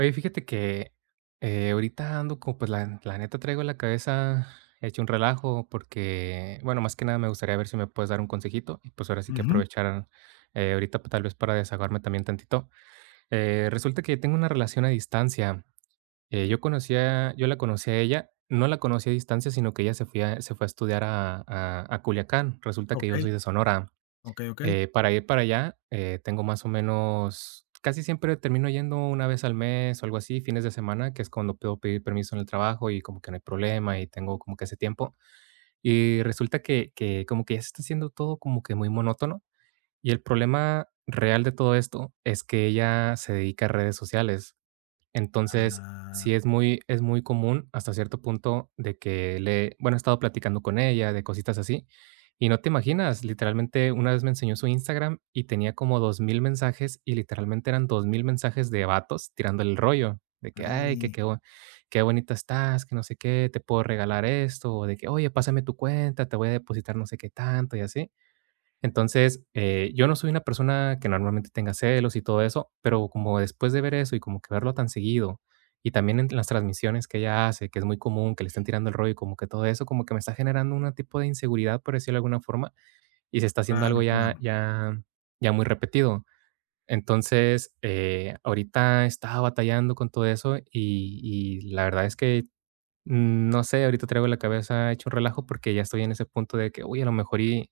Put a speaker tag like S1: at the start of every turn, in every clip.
S1: Oye, fíjate que, ahorita ando como, pues, la neta traigo la cabeza hecho un relajo porque, bueno, más que nada me gustaría ver si me puedes dar un consejito y, pues, ahora sí que
S2: Ujú.
S1: aprovechar, ahorita, pues, tal vez para desahogarme también tantito. Resulta que tengo una relación a distancia, yo la conocí a ella, no la conocí a distancia, sino que ella se fue a estudiar a Culiacán, resulta que yo
S2: Okey,
S1: soy de Sonora.
S2: okey, okey.
S1: Para ir para allá, tengo más o menos casi siempre termino yendo una vez al mes o algo así, fines de semana, que es cuando puedo pedir permiso en el trabajo y como que no hay problema y tengo como que ese tiempo. Y resulta que como que ya se está haciendo todo como que muy monótono. Y el problema real de todo esto es que ella se dedica a redes sociales. Entonces,
S2: Ah,
S1: sí es muy común hasta cierto punto de que le bueno, he estado platicando con ella de cositas así, y no te imaginas, literalmente una vez me enseñó su Instagram y tenía como 2000 mensajes, y literalmente eran 2000 mensajes de vatos tirándole el rollo, de que: "Ay, que
S2: ahí.
S1: qué bo qué bonita estás, que no sé qué, te puedo regalar esto", o de que: "Oye, pásame tu cuenta, te voy a depositar no sé qué tanto", y así. Entonces, yo no soy una persona que normalmente tenga celos y todo eso, pero como después de ver eso y como que verlo tan seguido, y también en las transmisiones que ella hace, que es muy común que le estén tirando el rollo y como que todo eso, como que me está generando un tipo de inseguridad, por decirlo de alguna forma, y se está haciendo
S2: Claro,
S1: algo
S2: claro.
S1: ya muy repetido. Entonces, ahorita estaba batallando con todo eso y la verdad es que no sé, ahorita traigo la cabeza hecho un relajo porque ya estoy en ese punto de que, uy, a lo mejor y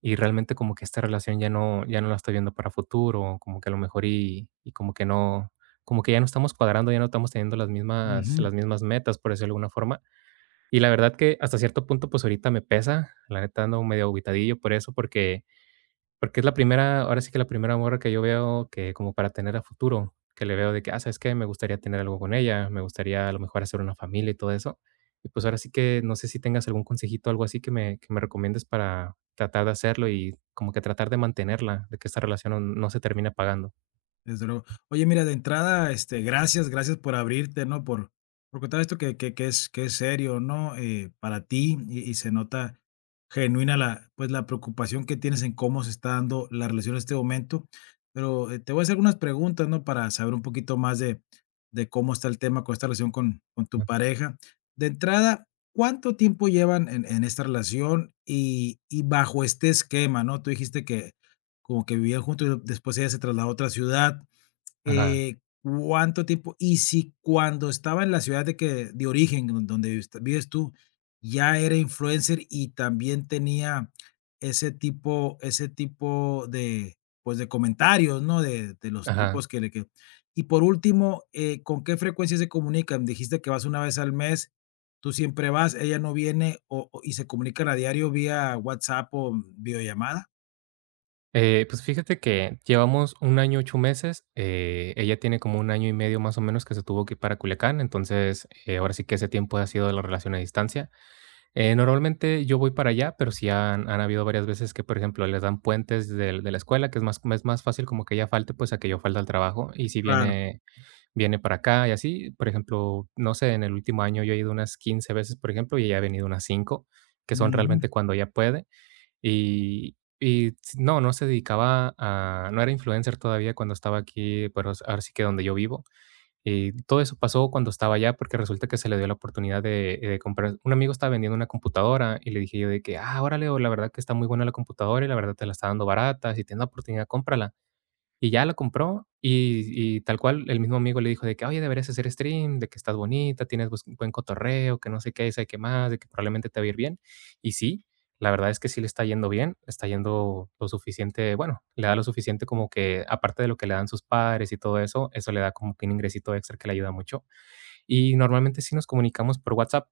S1: y realmente como que esta relación ya no la estoy viendo para futuro, como que a lo mejor y como que no como que ya no estamos cuadrando, ya no estamos teniendo las mismas
S2: Ujú.
S1: las mismas metas, por decirlo de alguna forma. Y la verdad que hasta cierto punto, pues, ahorita me pesa, la neta ando medio agüitadillo por eso, porque es la primera ahora sí que la primera morra que yo veo que como para tener a futuro, que le veo de que, ah, ¿sabes qué? Me gustaría tener algo con ella, me gustaría a lo mejor hacer una familia y todo eso. Y pues ahora sí que no sé si tengas algún consejito, algo así que me recomiendes para tratar de hacerlo y como que tratar de mantenerla, de que esta relación no se termine apagando.
S2: Desde luego. Oye, mira, de entrada, gracias, gracias por abrirte, ¿no? Por contar esto que es serio, ¿no? Para ti y se nota genuina pues, la preocupación que tienes en cómo se está dando la relación en este momento. Pero te voy a hacer algunas preguntas, ¿no? Para saber un poquito más de cómo está el tema con esta relación con tu
S1: ¿No?
S2: pareja. De entrada, ¿cuánto tiempo llevan en esta relación y bajo este esquema, ¿no? Tú dijiste que como que vivían juntos y después ella se trasladó a otra ciudad.
S1: Ajá,
S2: eh, ¿Cuánto tiempo? Y si cuando estaba en la ciudad de que de origen, donde vives tú, ya era influencer y también tenía ese tipo de, pues, de comentarios, ¿no? De los
S1: ajá.
S2: tipos que le que. Y por último, ¿con qué frecuencia se comunican? Dijiste que vas una vez al mes, tú siempre vas, ella no viene, o ¿y se comunican a diario vía WhatsApp o videollamada?
S1: Pues fíjate que llevamos un año, 8 meses, ella tiene como un año y medio más o menos que se tuvo que ir para Culiacán, entonces, ahora sí que ese tiempo ha sido de la relación a distancia. Normalmente yo voy para allá, pero sí han habido varias veces que, por ejemplo, les dan puentes del de la escuela, que es más fácil como que ella falte, pues, a que yo falte al trabajo. Y si
S2: Claro.
S1: viene para acá y así, por ejemplo, no sé, en el último año yo he ido unas 15 veces, por ejemplo, y ella ha venido unas 5, que son
S2: Ujú,
S1: realmente cuando ella puede. Y s no, no se dedicaba a no era influencer todavía cuando estaba aquí, pero ahora sí que donde yo vivo. Y todo eso pasó cuando estaba allá, porque resulta que se le dio la oportunidad de comprar. Un amigo estaba vendiendo una computadora y le dije yo de que, ah, órale, o la verdad que está muy buena la computadora y la verdad te la está dando barata, si tienes la oportunidad, cómprala. Y ya la compró y tal cual, el mismo amigo le dijo de que: "Oye, deberías hacer stream, de que estás bonita, tienes bus buen cotorreo, que no sé qué, y sabe qué más, de que probablemente te va a ir bien". Y sí, la verdad es que sí le está yendo bien, le está yendo lo suficiente, bueno, le da lo suficiente como que, aparte de lo que le dan sus padres y todo eso, eso le da como que un ingresito extra que le ayuda mucho. Y normalmente sí nos comunicamos por WhatsApp,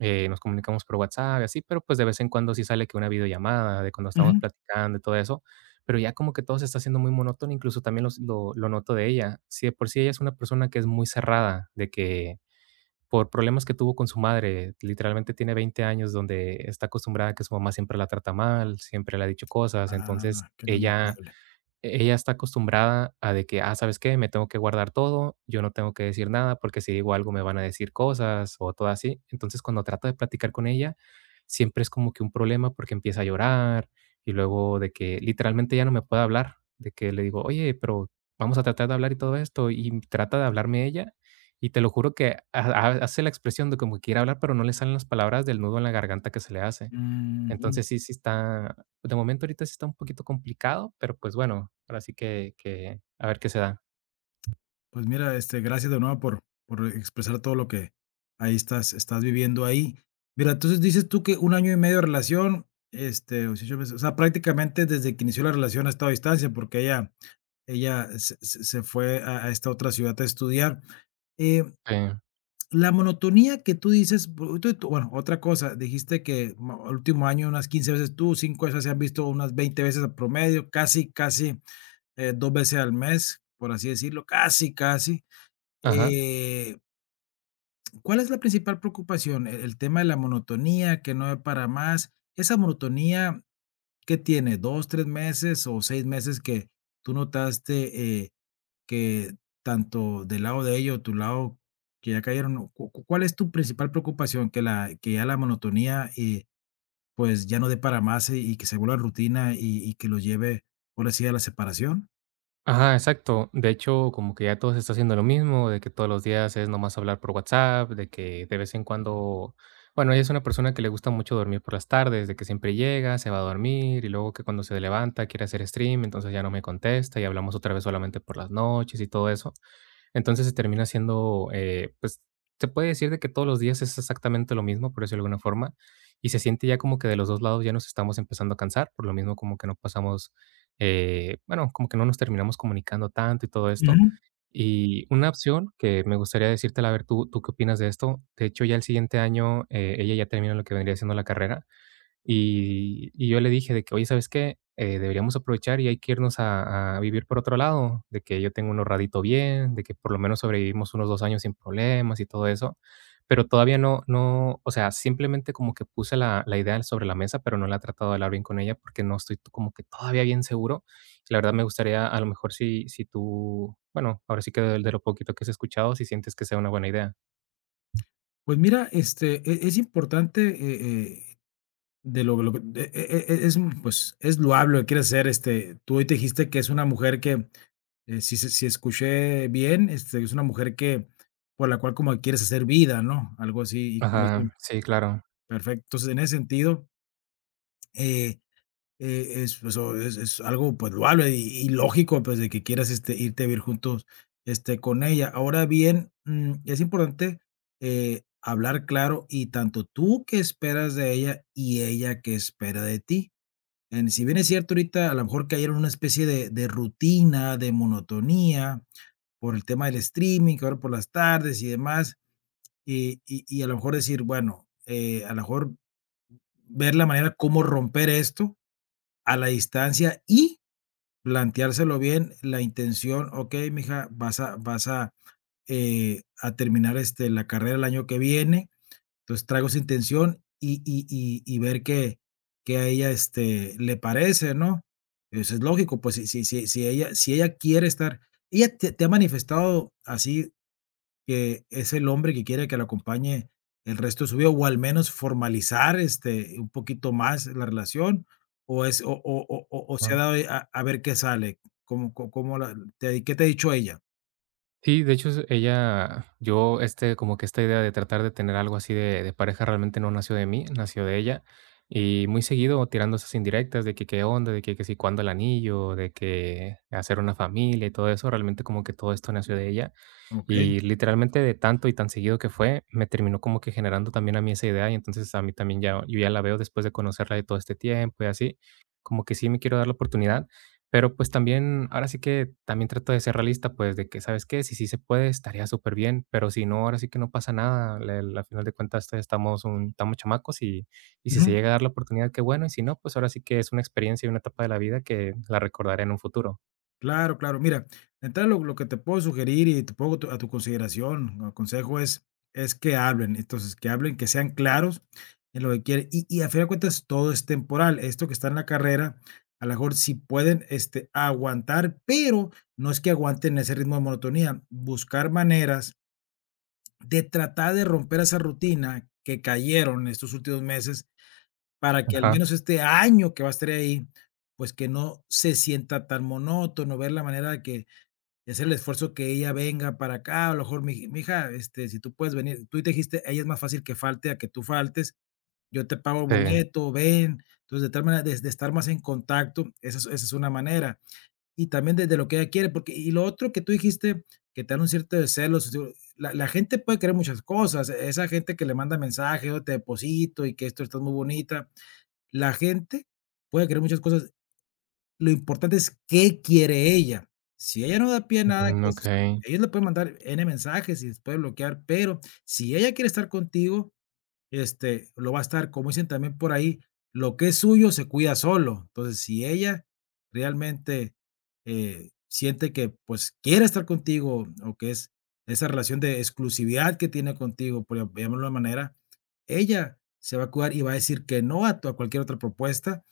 S1: y así, pero pues de vez en cuando sí sale que una videollamada de cuando estamos
S2: ujú.
S1: platicando y todo eso, pero ya como que todo se está haciendo muy monótono, incluso también los lo noto de ella. Si de por sí ella es una persona que es muy cerrada, de que por problemas que tuvo con su madre, literalmente tiene 20 años donde está acostumbrada a que su mamá siempre la trata mal, siempre le ha dicho cosas, entonces
S2: Ah, qué lamentable.
S1: ella está acostumbrada a de que, ah, ¿sabes qué? Me tengo que guardar todo, yo no tengo que decir nada porque si digo algo me van a decir cosas o todo así. Entonces, cuando trato de platicar con ella, siempre es como que un problema porque empieza a llorar y luego de que literalmente ya no me puede hablar, de que le digo, oye, pero vamos a tratar de hablar y todo esto y trata de hablarme ella y te lo juro que hace la expresión de como que quiere hablar, pero no le salen las palabras del nudo en la garganta que se le hace.
S2: Mm,
S1: Entonces sí, sí está, de momento ahorita sí está un poquito complicado, pero pues bueno, ahora sí que a ver qué se da.
S2: pues mira, gracias de nuevo por expresar todo lo que ahí estás viviendo ahí. Mira, entonces dices tú que un año y medio de relación, o si yo o sea, prácticamente desde que inició la relación ha estado a distancia porque ella se fue a esta otra ciudad a estudiar. Eh,
S1: Sí.
S2: la monotonía que tú dices, bueno, otra cosa, dijiste que el último año unas 15 veces tú, 5 veces se han visto unas 20 veces a promedio, casi dos veces al mes, por así decirlo, casi.
S1: Ajá.
S2: Eh, ¿Cuál es la principal preocupación? El tema de la monotonía, que no hay para más? Esa monotonía, ¿que tiene 2, 3 meses o 6 meses que tú notaste, que tanto del lado de ellos, tu lado, que ya cayeron? ¿Cu cu Cuál es tu principal preocupación? Que la que ya la monotonía, pues, ya no dé para más, y que se vuelva rutina, y que lo lleve, por así a la separación.
S1: Ajá, exacto. De hecho, como que ya todos está haciendo lo mismo, de que todos los días es nomás hablar por WhatsApp, de que de vez en cuando bueno, ella es una persona que le gusta mucho dormir por las tardes, de que siempre llega, se va a dormir y luego que cuando se levanta quiere hacer stream, entonces ya no me contesta y hablamos otra vez solamente por las noches y todo eso. Entonces se termina siendo, pues, se puede decir de que todos los días es exactamente lo mismo, por decirlo de alguna forma, y se siente ya como que de los 2 lados ya nos estamos empezando a cansar, por lo mismo como que no pasamos, bueno, como que no nos terminamos comunicando tanto y todo esto.
S2: Ujú.
S1: Y una opción que me gustaría decírtela, a ver, ¿tú qué opinas de esto? De hecho, ya el siguiente año, ella ya termina lo que vendría siendo la carrera, y yo le dije de que: "Oye, ¿sabes qué? Deberíamos aprovechar y hay que irnos a vivir por otro lado, de que yo tengo un ahorradito bien, de que por lo menos sobrevivimos unos 2 años sin problemas y todo eso". Pero todavía no no, o sea, simplemente como que puse la idea sobre la mesa, pero no la he tratado de hablar bien con ella porque no estoy como que todavía bien seguro. La verdad me gustaría, a lo mejor, si tú, bueno, ahora sí que de lo poquito que has escuchado, si sientes que sea una buena idea.
S2: Pues mira, es importante, de lo que es, pues, es loable lo que quieres hacer, tú hoy te dijiste que es una mujer que, si se si escuché bien, es una mujer que por la cual como que quieres hacer vida, ¿no? Algo así, y corrígeme.
S1: Ajá, sí, claro.
S2: Perfecto. Entonces, en ese sentido, eh, es, pues, o es algo, pues, loable y lógico, pues, de que quieras, irte a vivir juntos, con ella. Ahora bien, es importante, hablar claro y tanto tú qué esperas de ella y ella qué espera de ti. En si bien es cierto, ahorita a lo mejor cayeron en una especie de rutina, de monotonía, por el tema del streaming, que ahora por las tardes y demás, y a lo mejor decir, bueno, a lo mejor ver la manera cómo romper esto a la distancia y planteárselo bien, la intención: "Okey, mija, vas a terminar, la carrera el año que viene, entonces traigo esa intención y y ver qué a ella, le parece, ¿no? Eso es lógico, pues si ella si ella quiere estar. ¿Ella te ha manifestado así que es el hombre que quiere que la acompañe el resto de su vida o al menos formalizar, un poquito más la relación? ¿O es o O se ha dado a ver qué sale? Cómo la te qué te ha dicho ella?
S1: Sí, de hecho, es ella, yo, este, como que esta idea de tratar de tener algo así de pareja realmente no nació de mí, nació de ella. Y muy seguido tirando esas indirectas de que qué onda, que si cuándo el anillo, de que hacer una familia y todo eso, realmente como que todo esto nació de ella.
S2: ¿Ok?
S1: Y literalmente de tanto y tan seguido que fue, me terminó como que generando también a mí esa idea y entonces a mí también ya, yo ya la veo después de conocerla de todo este tiempo y así, como que sí me quiero dar la oportunidad, pero, pues, también, ahora sí que también trato de ser realista, pues, de que, ¿sabes qué? Si sí se puede, estaría súper bien pero si no, ahora sí que no pasa nada. Le Al final de cuentas, todavía estamos chamacos y si se
S2: Ujú.
S1: llega a dar la oportunidad, qué bueno, y si no, pues, ahora sí que es una experiencia y una etapa de la vida que la recordaré en un futuro.
S2: Claro, claro. Mira, de entrada lo que te puedo sugerir y te pongo tu a tu consideración, o consejo es que hablen. Entonces, que hablen, que sean claros en lo que quieren. Y a final de cuentas, todo es temporal. Esto que está en la carrera, a lo mejor sí pueden, aguantar, pero no es que aguanten ese ritmo de monotonía. Buscar maneras de tratar de romper esa rutina que cayeron estos últimos meses, para que al
S1: Ajá,
S2: menos este año que va a estar ahí, pues, que no se sienta tan monótono, ver la manera de que y hacer el esfuerzo que ella venga para acá, a lo mejor mi hija, si tú puedes venir, tú te dijiste, ella es más fácil que falte a que tú faltes, yo te pago el
S1: sí.
S2: boleto, ven. Entonces, de tal manera, de estar más en contacto, esa es una manera. Y también desde lo que ella quiere, porque y lo otro que tú dijiste, que te dan un cierto de celos, digo, la gente puede querer muchas cosas, esa gente que le manda mensajes "Yo te deposito", y que esto, estás muy bonita. La gente puede querer muchas cosas, lo importante es qué quiere ella. Si ella no da pie a nada,
S1: Mm,
S2: que es
S1: okey,
S2: ellos le pueden mandar N mensajes y después bloquear, pero si ella quiere estar contigo, lo va a estar, como dicen también por ahí, lo que es suyo se cuida solo. Entonces, si ella realmente, siente que, pues, quiere estar contigo o que es esa relación de exclusividad que tiene contigo, por llamarlo de una manera, ella se va a cuidar y va a decir que no a tu a cualquier otra propuesta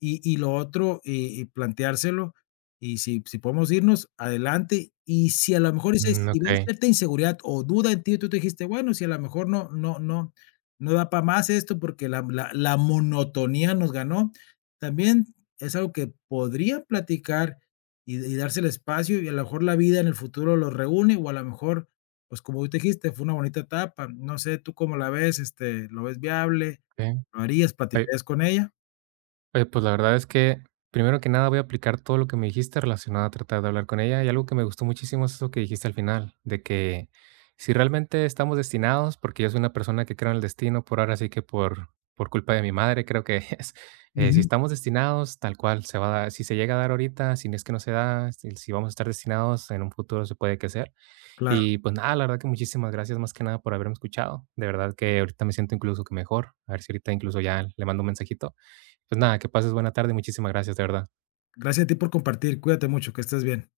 S2: y lo otro, y planteárselo, y si si podemos irnos, adelante. Y si a lo mejor dices,
S1: mm,
S2: si ves
S1: okey,
S2: cierta inseguridad o duda en ti, tú te dijiste, bueno, si a lo mejor no da para más esto porque la monotonía nos ganó, también es algo que podría platicar y darse el espacio, y a lo mejor la vida en el futuro los reúne, o a lo mejor, pues, como tú dijiste, fue una bonita etapa. No sé, ¿tú cómo la ves? ¿Lo ves viable?
S1: okey.
S2: ¿Lo harías?
S1: Hay
S2: ¿Platicarías con ella?
S1: Oye, pues la verdad es que, primero que nada, voy a aplicar todo lo que me dijiste relacionado a tratar de hablar con ella. Y algo que me gustó muchísimo es eso que dijiste al final, de que si realmente estamos destinados, porque yo soy una persona que creo en el destino por ahora, sí que por culpa de mi madre, creo que es, si
S2: Ujú.
S1: estamos destinados, tal cual, se va a dar, si se llega a dar ahorita, si no es que no se da, si vamos a estar destinados, en un futuro se puede que sea.
S2: Claro.
S1: Y pues nada, la verdad que muchísimas gracias más que nada por haberme escuchado. De verdad que ahorita me siento incluso que mejor. A ver si ahorita incluso ya le mando un mensajito. Pues nada, que pases buena tarde. Y Muchísimas gracias, de verdad.
S2: Gracias a ti por compartir. Cuídate mucho, que estés bien.